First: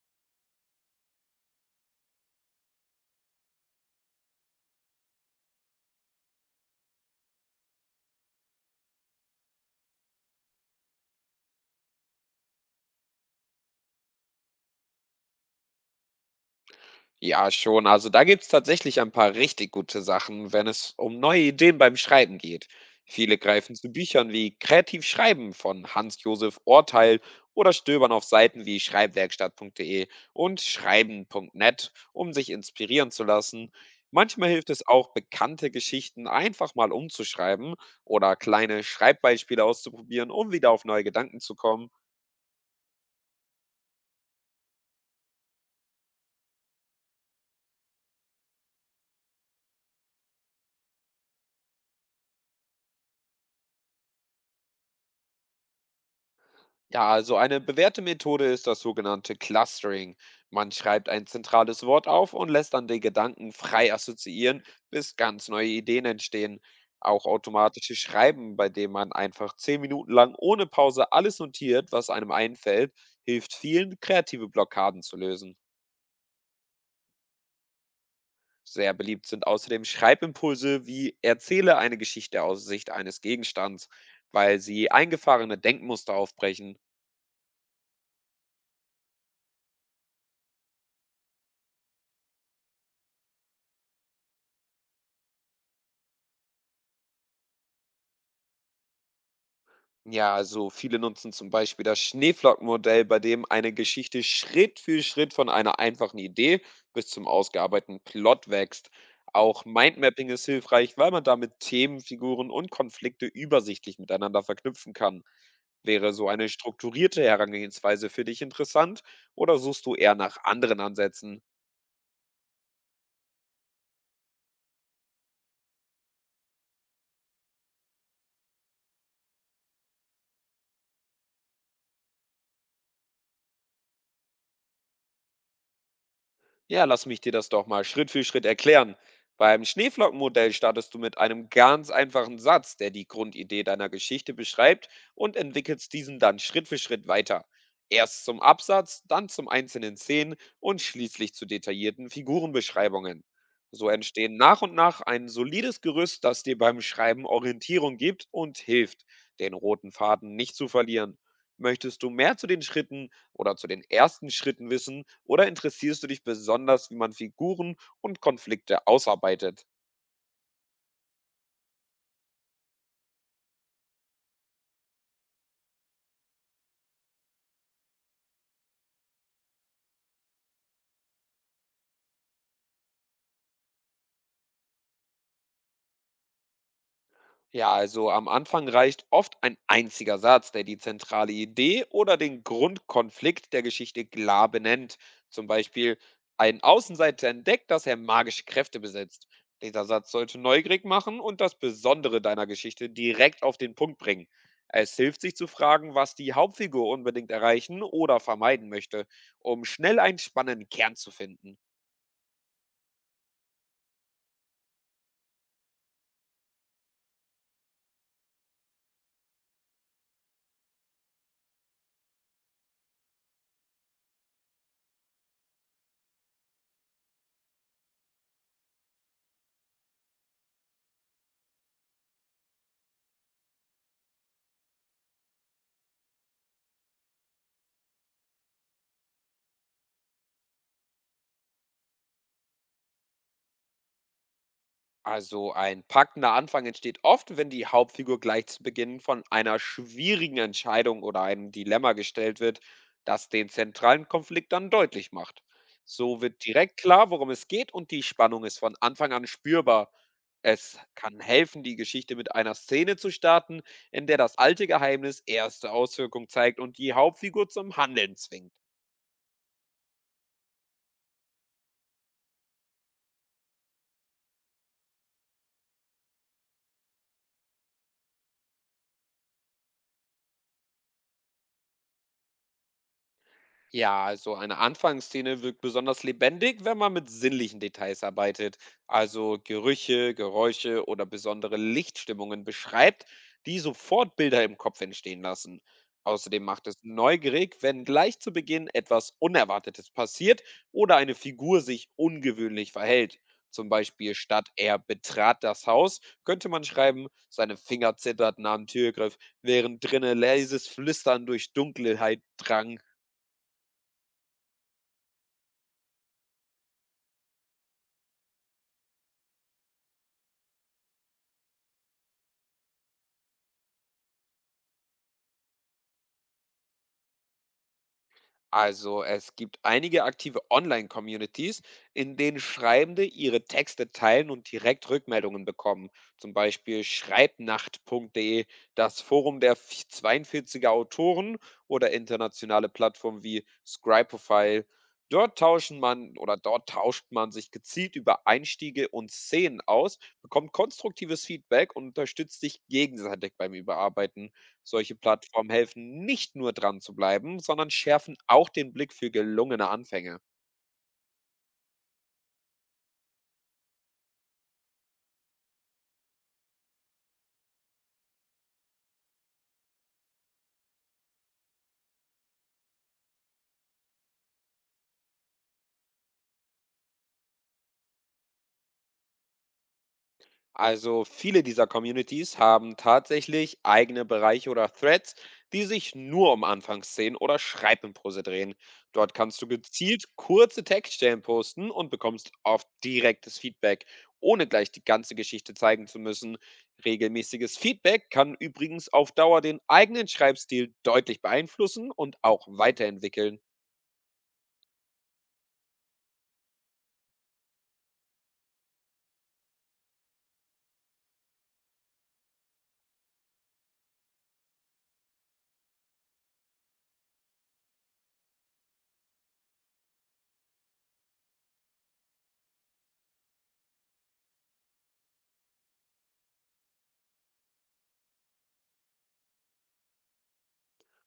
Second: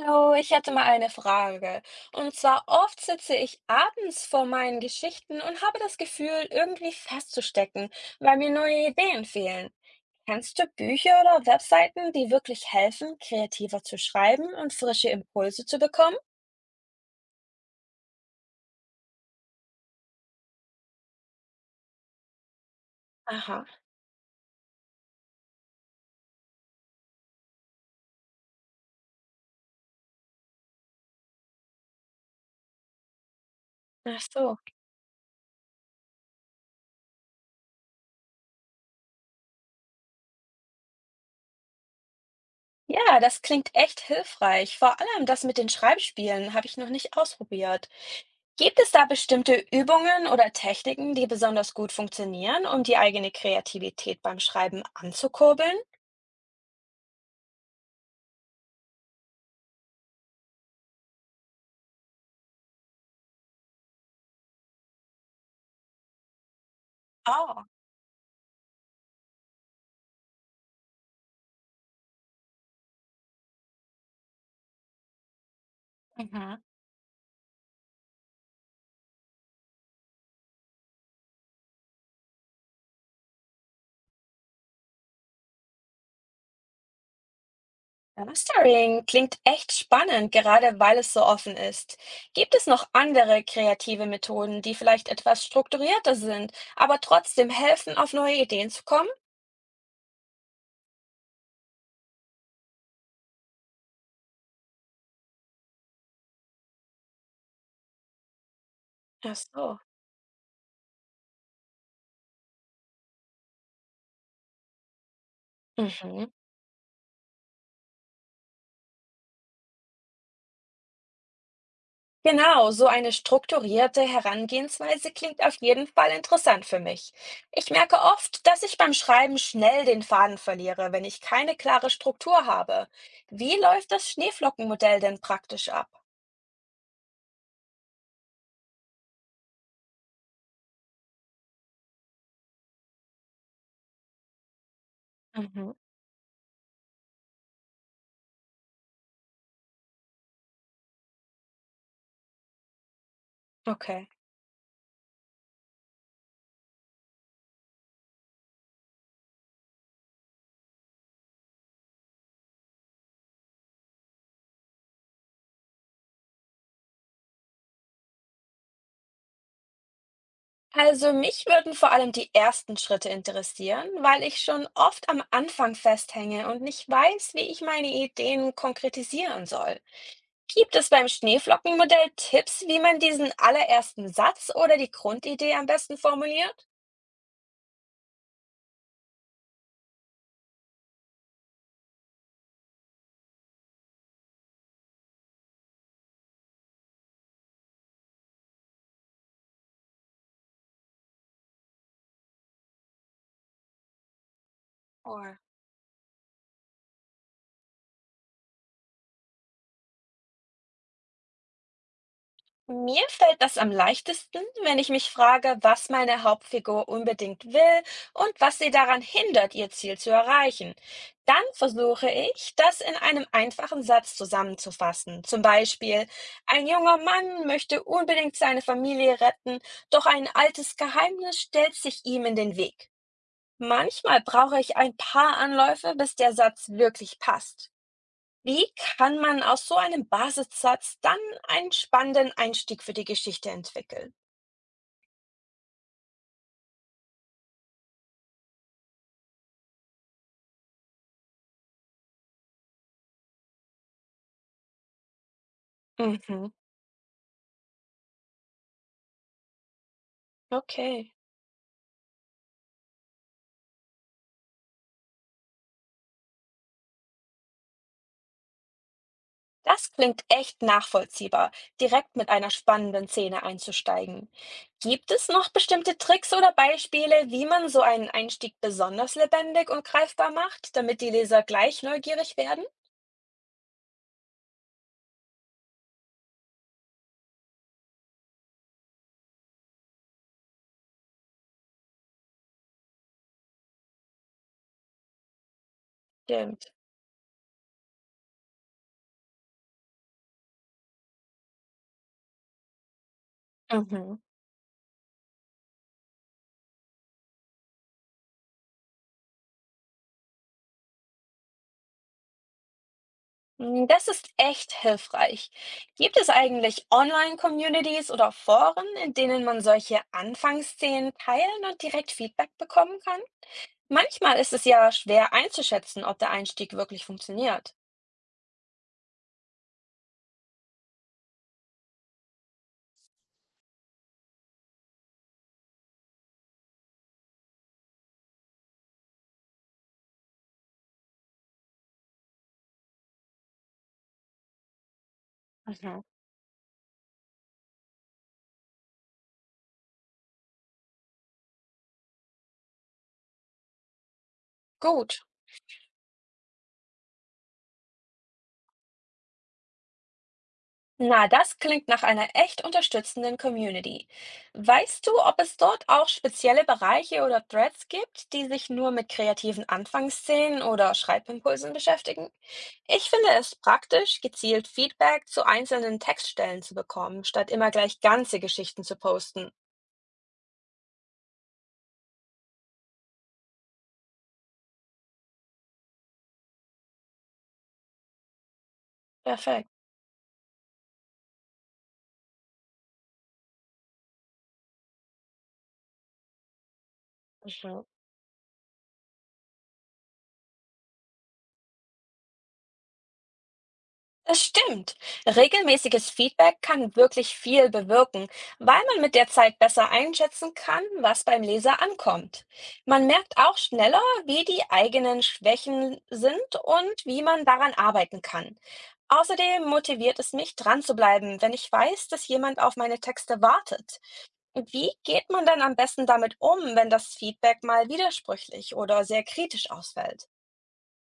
Hallo, ich hätte mal eine Frage. Und zwar oft sitze ich abends vor meinen Geschichten und habe das Gefühl, irgendwie festzustecken, weil mir neue Ideen fehlen. Kennst du Bücher oder Webseiten, die wirklich helfen, kreativer zu schreiben und frische Impulse zu bekommen? Ja, schon. Also da gibt's tatsächlich ein paar richtig gute Sachen, wenn es um neue Ideen beim Schreiben geht. Viele Aha, greifen zu Büchern wie Kreativ Schreiben von Hans-Josef Orteil oder stöbern auf Seiten wie schreibwerkstatt.de und schreiben.net, um sich inspirieren zu lassen. ach Manchmal so. hilft es auch, bekannte Geschichten einfach mal umzuschreiben oder kleine Schreibbeispiele auszuprobieren, um wieder auf neue Gedanken zu kommen. Ja, das klingt echt hilfreich. Vor allem das mit den Schreibspielen habe ich noch nicht ausprobiert. Gibt es da bestimmte Übungen oder Techniken, die besonders gut funktionieren, um die eigene Kreativität beim Schreiben anzukurbeln? Ja, also eine bewährte Methode ist das sogenannte Clustering. Man schreibt ein zentrales Wort auf und lässt dann die Gedanken frei assoziieren, bis ganz neue Ideen entstehen. Auch Oh. automatisches Schreiben, bei dem man einfach 10 Minuten lang ohne Pause alles notiert, was einem einfällt, hilft vielen, kreative Blockaden zu lösen. Mhm. Sehr beliebt sind außerdem Schreibimpulse wie Erzähle eine Geschichte aus Sicht eines Gegenstands, weil sie eingefahrene Denkmuster aufbrechen. Mastering klingt echt spannend, gerade weil es so offen ist. Gibt es noch andere kreative Methoden, die vielleicht etwas strukturierter sind, aber trotzdem helfen, auf neue Ideen zu kommen? Ja, also viele nutzen zum Beispiel das Schneeflockenmodell, bei dem eine Geschichte Schritt für Schritt von einer einfachen Idee bis zum ausgearbeiteten Plot wächst. Ach Auch so. Mindmapping ist hilfreich, weil man damit Themen, Figuren und Konflikte übersichtlich miteinander verknüpfen kann. Wäre so Mhm. eine strukturierte Herangehensweise für dich interessant oder suchst du eher nach anderen Ansätzen? Genau, so eine strukturierte Herangehensweise klingt auf jeden Fall interessant für mich. Ich merke oft, dass ich beim Schreiben schnell den Faden verliere, wenn ich keine klare Struktur habe. Wie läuft das Schneeflockenmodell denn praktisch ab? Ja, lass mich dir das doch mal Schritt für Schritt erklären. Beim Schneeflockenmodell startest du mit einem ganz einfachen Satz, der die Grundidee deiner Geschichte beschreibt und Mhm. entwickelst diesen dann Schritt für Schritt weiter. Erst zum Absatz, dann zum einzelnen Szenen und schließlich zu detaillierten Figurenbeschreibungen. So Okay. entstehen nach und nach ein solides Gerüst, das dir beim Schreiben Orientierung gibt und hilft, den roten Faden nicht zu verlieren. Möchtest du mehr zu den Schritten oder zu den ersten Schritten wissen? Oder interessierst du dich besonders, wie man Figuren und Konflikte ausarbeitet? Also mich würden vor allem die ersten Schritte interessieren, weil ich schon oft am Anfang festhänge und nicht weiß, wie ich meine Ideen konkretisieren soll. Gibt es beim Schneeflockenmodell Tipps, wie man diesen allerersten Satz oder die Grundidee am besten formuliert? Ja, also am Anfang reicht oft ein einziger Satz, der die zentrale Idee oder den Grundkonflikt der Geschichte klar benennt. Zum Beispiel, ein Außenseiter entdeckt, dass er magische Kräfte besitzt. Dieser Satz sollte neugierig machen und das Besondere deiner Geschichte direkt auf den Punkt bringen. Es hilft sich Oh. zu fragen, was die Hauptfigur unbedingt erreichen oder vermeiden möchte, um schnell einen spannenden Kern zu finden. Mir fällt das am leichtesten, wenn ich mich frage, was meine Hauptfigur unbedingt will und was sie daran hindert, ihr Ziel zu erreichen. Dann versuche ich, das in einem einfachen Satz zusammenzufassen. Zum Beispiel, ein junger Mann möchte unbedingt seine Familie retten, doch ein altes Geheimnis stellt sich ihm in den Weg. Manchmal brauche ich ein paar Anläufe, bis der Satz wirklich passt. Wie kann man aus so einem Basissatz dann einen spannenden Einstieg für die Geschichte entwickeln? Also ein packender Anfang entsteht oft, wenn die Hauptfigur gleich zu Beginn von einer schwierigen Entscheidung oder einem Dilemma gestellt wird, das den zentralen Konflikt dann deutlich macht. So wird Mhm, direkt klar, worum es geht und die Spannung ist von Anfang an spürbar. Es okay. kann helfen, die Geschichte mit einer Szene zu starten, in der das alte Geheimnis erste Auswirkung zeigt und die Hauptfigur zum Handeln zwingt. Das klingt echt nachvollziehbar, direkt mit einer spannenden Szene einzusteigen. Gibt es noch bestimmte Tricks oder Beispiele, wie man so einen Einstieg besonders lebendig und greifbar macht, damit die Leser gleich neugierig werden? Ja, also eine Anfangsszene wirkt besonders lebendig, wenn man mit sinnlichen Details arbeitet, also Gerüche, Geräusche oder besondere Lichtstimmungen beschreibt, die sofort Bilder im Kopf entstehen lassen. Außerdem macht Stimmt. es neugierig, wenn gleich zu Beginn etwas Unerwartetes passiert oder eine Figur sich ungewöhnlich verhält. Zum Beispiel Mhm. statt er betrat das Haus, könnte man schreiben, seine Finger zitterten am Türgriff, während drinnen leises Flüstern durch Dunkelheit drang. Mm, das ist echt hilfreich. Gibt es eigentlich Online-Communities oder Foren, in denen man solche Anfangsszenen teilen und direkt Feedback bekommen kann? Manchmal ist es ja schwer einzuschätzen, ob der Einstieg wirklich funktioniert. Also es gibt einige aktive Online-Communities, in denen Schreibende ihre Texte teilen und direkt Rückmeldungen bekommen. Zum Beispiel schreibnacht.de, das Forum der 42er Autoren oder internationale Plattformen wie Scribefile. Mhm. Dort tauscht man sich gezielt über Einstiege und Szenen aus, bekommt konstruktives Feedback und unterstützt sich gegenseitig beim Überarbeiten. Solche Gut. Plattformen helfen nicht nur dran zu bleiben, sondern schärfen auch den Blick für gelungene Anfänge. Na, das klingt nach einer echt unterstützenden Community. Weißt du, ob es dort auch spezielle Bereiche oder Threads gibt, die sich nur mit kreativen Anfangsszenen oder Schreibimpulsen beschäftigen? Ich finde es praktisch, gezielt Feedback zu einzelnen Textstellen zu bekommen, statt immer gleich ganze Geschichten zu posten. Also viele dieser Communities haben tatsächlich eigene Bereiche oder Threads, die sich nur um Anfangsszenen oder Schreibimprose drehen. Dort kannst du Perfekt. gezielt kurze Textstellen posten und bekommst oft direktes Feedback, ohne gleich die ganze Geschichte zeigen zu müssen. Regelmäßiges Mhm. Feedback kann übrigens auf Dauer den eigenen Schreibstil deutlich beeinflussen und auch weiterentwickeln. Das stimmt. Regelmäßiges Feedback kann wirklich viel bewirken, weil man mit der Zeit besser einschätzen kann, was beim Leser ankommt. Man merkt auch schneller, wie die eigenen Schwächen sind und wie man daran arbeiten kann. Außerdem motiviert es mich, dran zu bleiben, wenn ich weiß, dass jemand auf meine Texte wartet. Wie geht man dann am besten damit um, wenn das Feedback mal widersprüchlich oder sehr kritisch ausfällt?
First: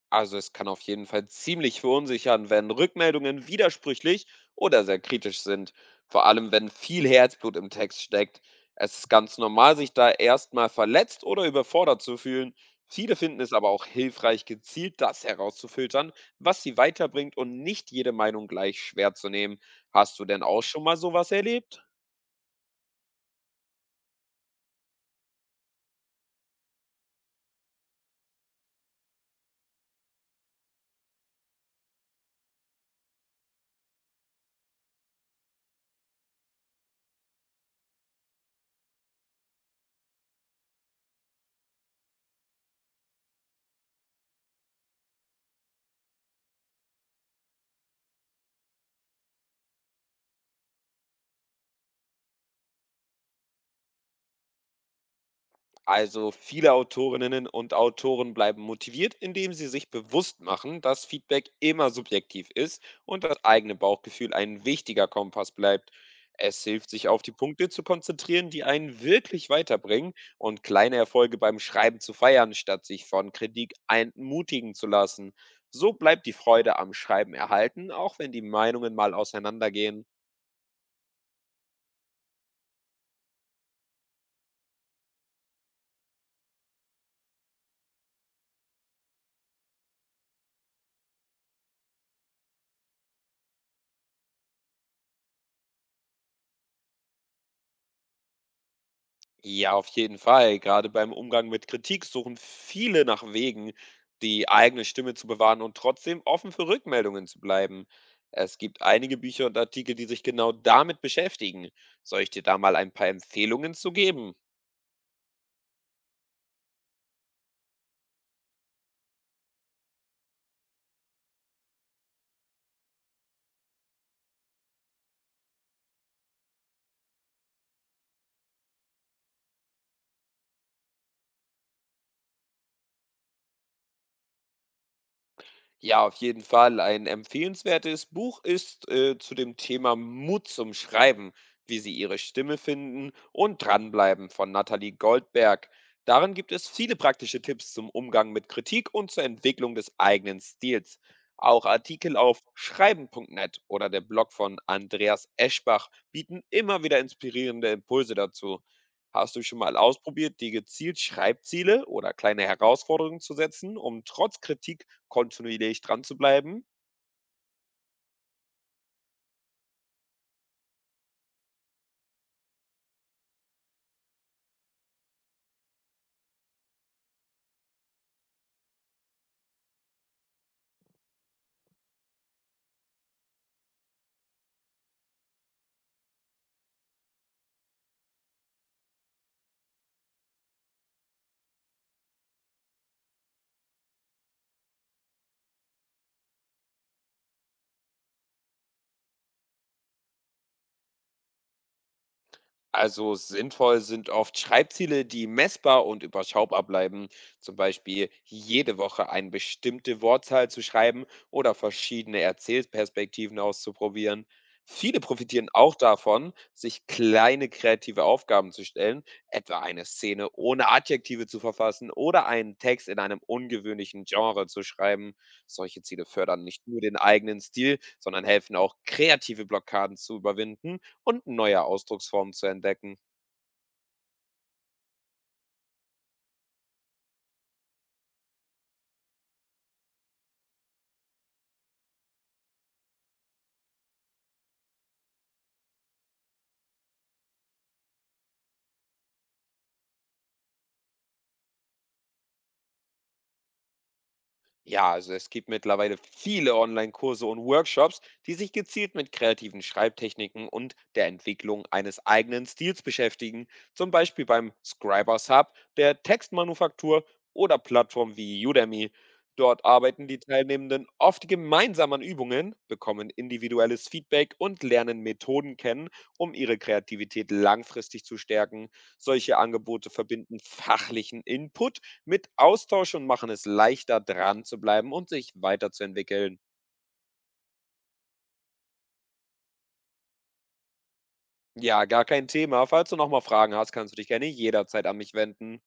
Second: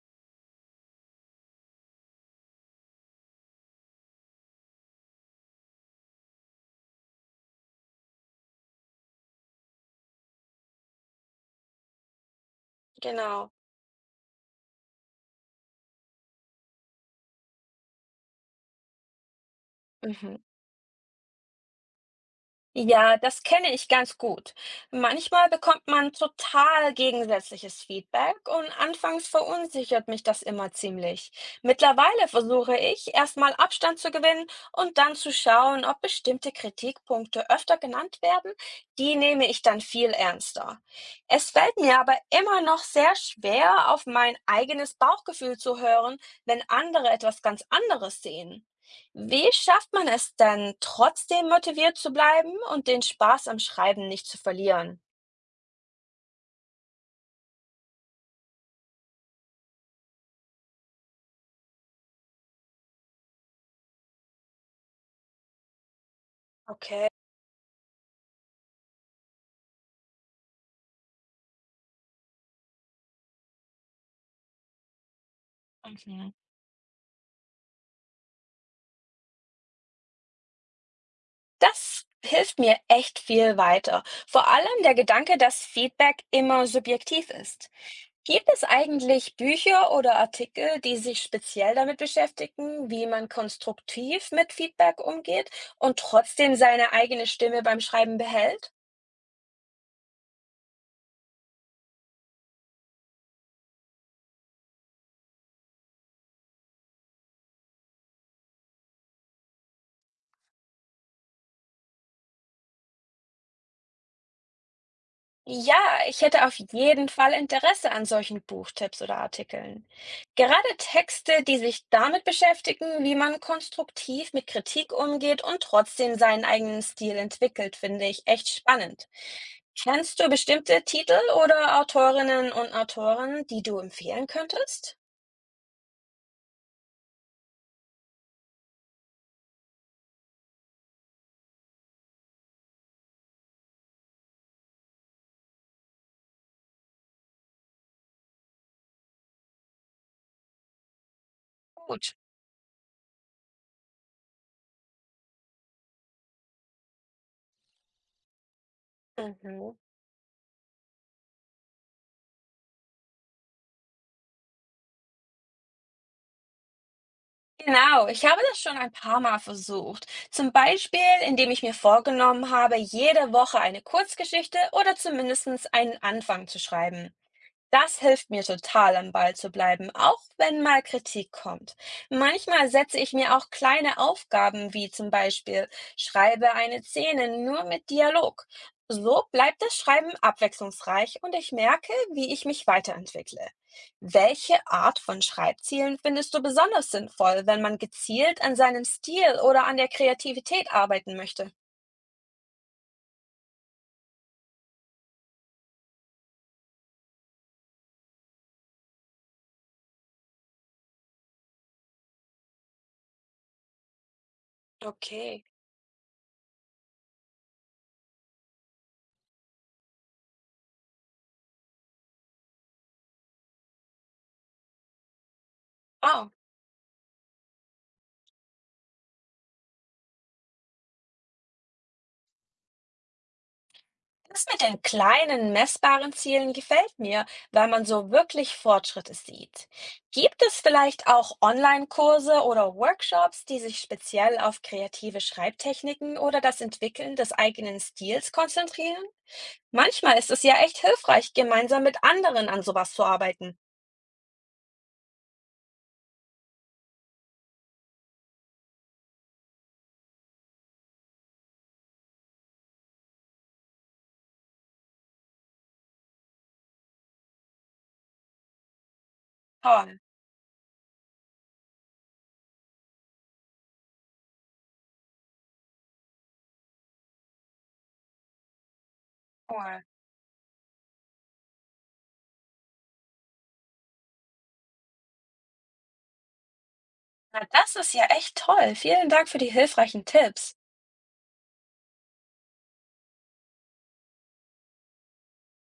Also es kann auf jeden Fall ziemlich verunsichern, wenn Rückmeldungen widersprüchlich oder sehr kritisch sind, vor allem wenn viel Herzblut im Text steckt. Es ist ganz normal, sich da erstmal verletzt oder überfordert zu fühlen. Viele finden es Genau. aber auch hilfreich, gezielt das herauszufiltern, was sie weiterbringt und nicht jede Meinung gleich schwer zu nehmen. Hast du Mhm. denn auch schon mal sowas erlebt? Ja, das kenne ich ganz gut. Manchmal bekommt man total gegensätzliches Feedback und anfangs verunsichert mich das immer ziemlich. Mittlerweile versuche ich, erstmal Abstand zu gewinnen und dann zu schauen, ob bestimmte Kritikpunkte öfter genannt werden. Die nehme ich dann viel ernster. Es fällt mir aber immer noch sehr schwer, auf mein eigenes Bauchgefühl zu hören, wenn andere etwas ganz anderes sehen. Wie schafft man es denn, trotzdem motiviert zu bleiben und den Spaß am Schreiben nicht zu verlieren? Also viele Autorinnen und Autoren bleiben motiviert, indem sie sich bewusst machen, dass Feedback immer subjektiv ist und das eigene Bauchgefühl ein wichtiger Kompass bleibt. Es hilft, sich Okay. auf die Punkte zu konzentrieren, die einen wirklich weiterbringen und kleine Erfolge beim Schreiben zu feiern, statt sich von Kritik entmutigen zu lassen. So bleibt Mhm. die Freude am Schreiben erhalten, auch wenn die Meinungen mal auseinandergehen. Das hilft mir echt viel weiter. Vor allem der Gedanke, dass Feedback immer subjektiv ist. Gibt es eigentlich Bücher oder Artikel, die sich speziell damit beschäftigen, wie man konstruktiv mit Feedback umgeht und trotzdem seine eigene Stimme beim Schreiben behält? Ja, auf jeden Fall. Gerade beim Umgang mit Kritik suchen viele nach Wegen, die eigene Stimme zu bewahren und trotzdem offen für Rückmeldungen zu bleiben. Es gibt einige Bücher und Artikel, die sich genau damit beschäftigen. Soll ich dir da mal ein paar Empfehlungen zu geben? Ja, ich hätte auf jeden Fall Interesse an solchen Buchtipps oder Artikeln. Gerade Texte, die sich damit beschäftigen, wie man konstruktiv mit Kritik umgeht und trotzdem seinen eigenen Stil entwickelt, finde ich echt spannend. Kennst du bestimmte Titel oder Autorinnen und Autoren, die du empfehlen könntest? Ja, auf jeden Fall. Ein empfehlenswertes Buch ist zu dem Thema Mut zum Schreiben, wie Sie Ihre Stimme finden und dranbleiben von Nathalie Goldberg. Darin gibt es viele praktische Tipps zum Umgang mit Kritik und zur Entwicklung des eigenen Stils. Auch Gut. Artikel auf schreiben.net oder der Blog von Andreas Eschbach bieten immer wieder inspirierende Impulse dazu. Hast du schon Mhm. mal ausprobiert, dir gezielt Schreibziele oder kleine Herausforderungen zu setzen, um trotz Kritik kontinuierlich dran zu bleiben? Genau, ich habe das schon ein paar Mal versucht. Zum Beispiel, indem ich mir vorgenommen habe, jede Woche eine Kurzgeschichte oder zumindest einen Anfang zu schreiben. Das hilft mir total, am Ball zu bleiben, auch wenn mal Kritik kommt. Manchmal setze ich mir auch kleine Aufgaben wie zum Beispiel schreibe eine Szene nur mit Dialog. So bleibt das Schreiben abwechslungsreich und ich merke, wie ich mich weiterentwickle. Welche Art von Schreibzielen findest du besonders sinnvoll, wenn man gezielt an seinem Stil oder an der Kreativität arbeiten möchte? Also sinnvoll sind oft Schreibziele, die messbar und überschaubar bleiben. Zum Beispiel jede Woche eine bestimmte Wortzahl zu schreiben oder verschiedene Erzählperspektiven auszuprobieren. Viele Okay. profitieren auch davon, sich kleine kreative Aufgaben zu stellen, etwa eine Szene ohne Adjektive zu verfassen oder einen Text in einem ungewöhnlichen Genre zu schreiben. Solche Ziele Ah, fördern nicht nur den eigenen Stil, sondern helfen auch, kreative Blockaden zu überwinden und neue Ausdrucksformen zu entdecken. das mit den kleinen, messbaren Zielen gefällt mir, weil man so wirklich Fortschritte sieht. Gibt es vielleicht auch Online-Kurse oder Workshops, die sich speziell auf kreative Schreibtechniken oder das Entwickeln des eigenen Stils konzentrieren? Manchmal ist es ja echt hilfreich, gemeinsam mit anderen an sowas zu arbeiten. Ja, also es gibt mittlerweile viele Online-Kurse und Workshops, die sich gezielt mit kreativen Schreibtechniken und der Entwicklung eines eigenen Stils beschäftigen, zum Beispiel beim Scribers Hub, der Textmanufaktur oder Plattformen wie Udemy. Dort Toll, arbeiten die Teilnehmenden oft gemeinsam an Übungen, bekommen individuelles Feedback und lernen Methoden kennen, um ihre Kreativität langfristig zu stärken. Solche cool. Angebote verbinden fachlichen Input mit Austausch und machen es leichter, dran zu bleiben und sich weiterzuentwickeln. Na, das ist ja echt toll. Vielen Dank für die hilfreichen Tipps. Ja, gar kein Thema. Falls du nochmal Fragen hast, kannst du dich gerne jederzeit an mich wenden.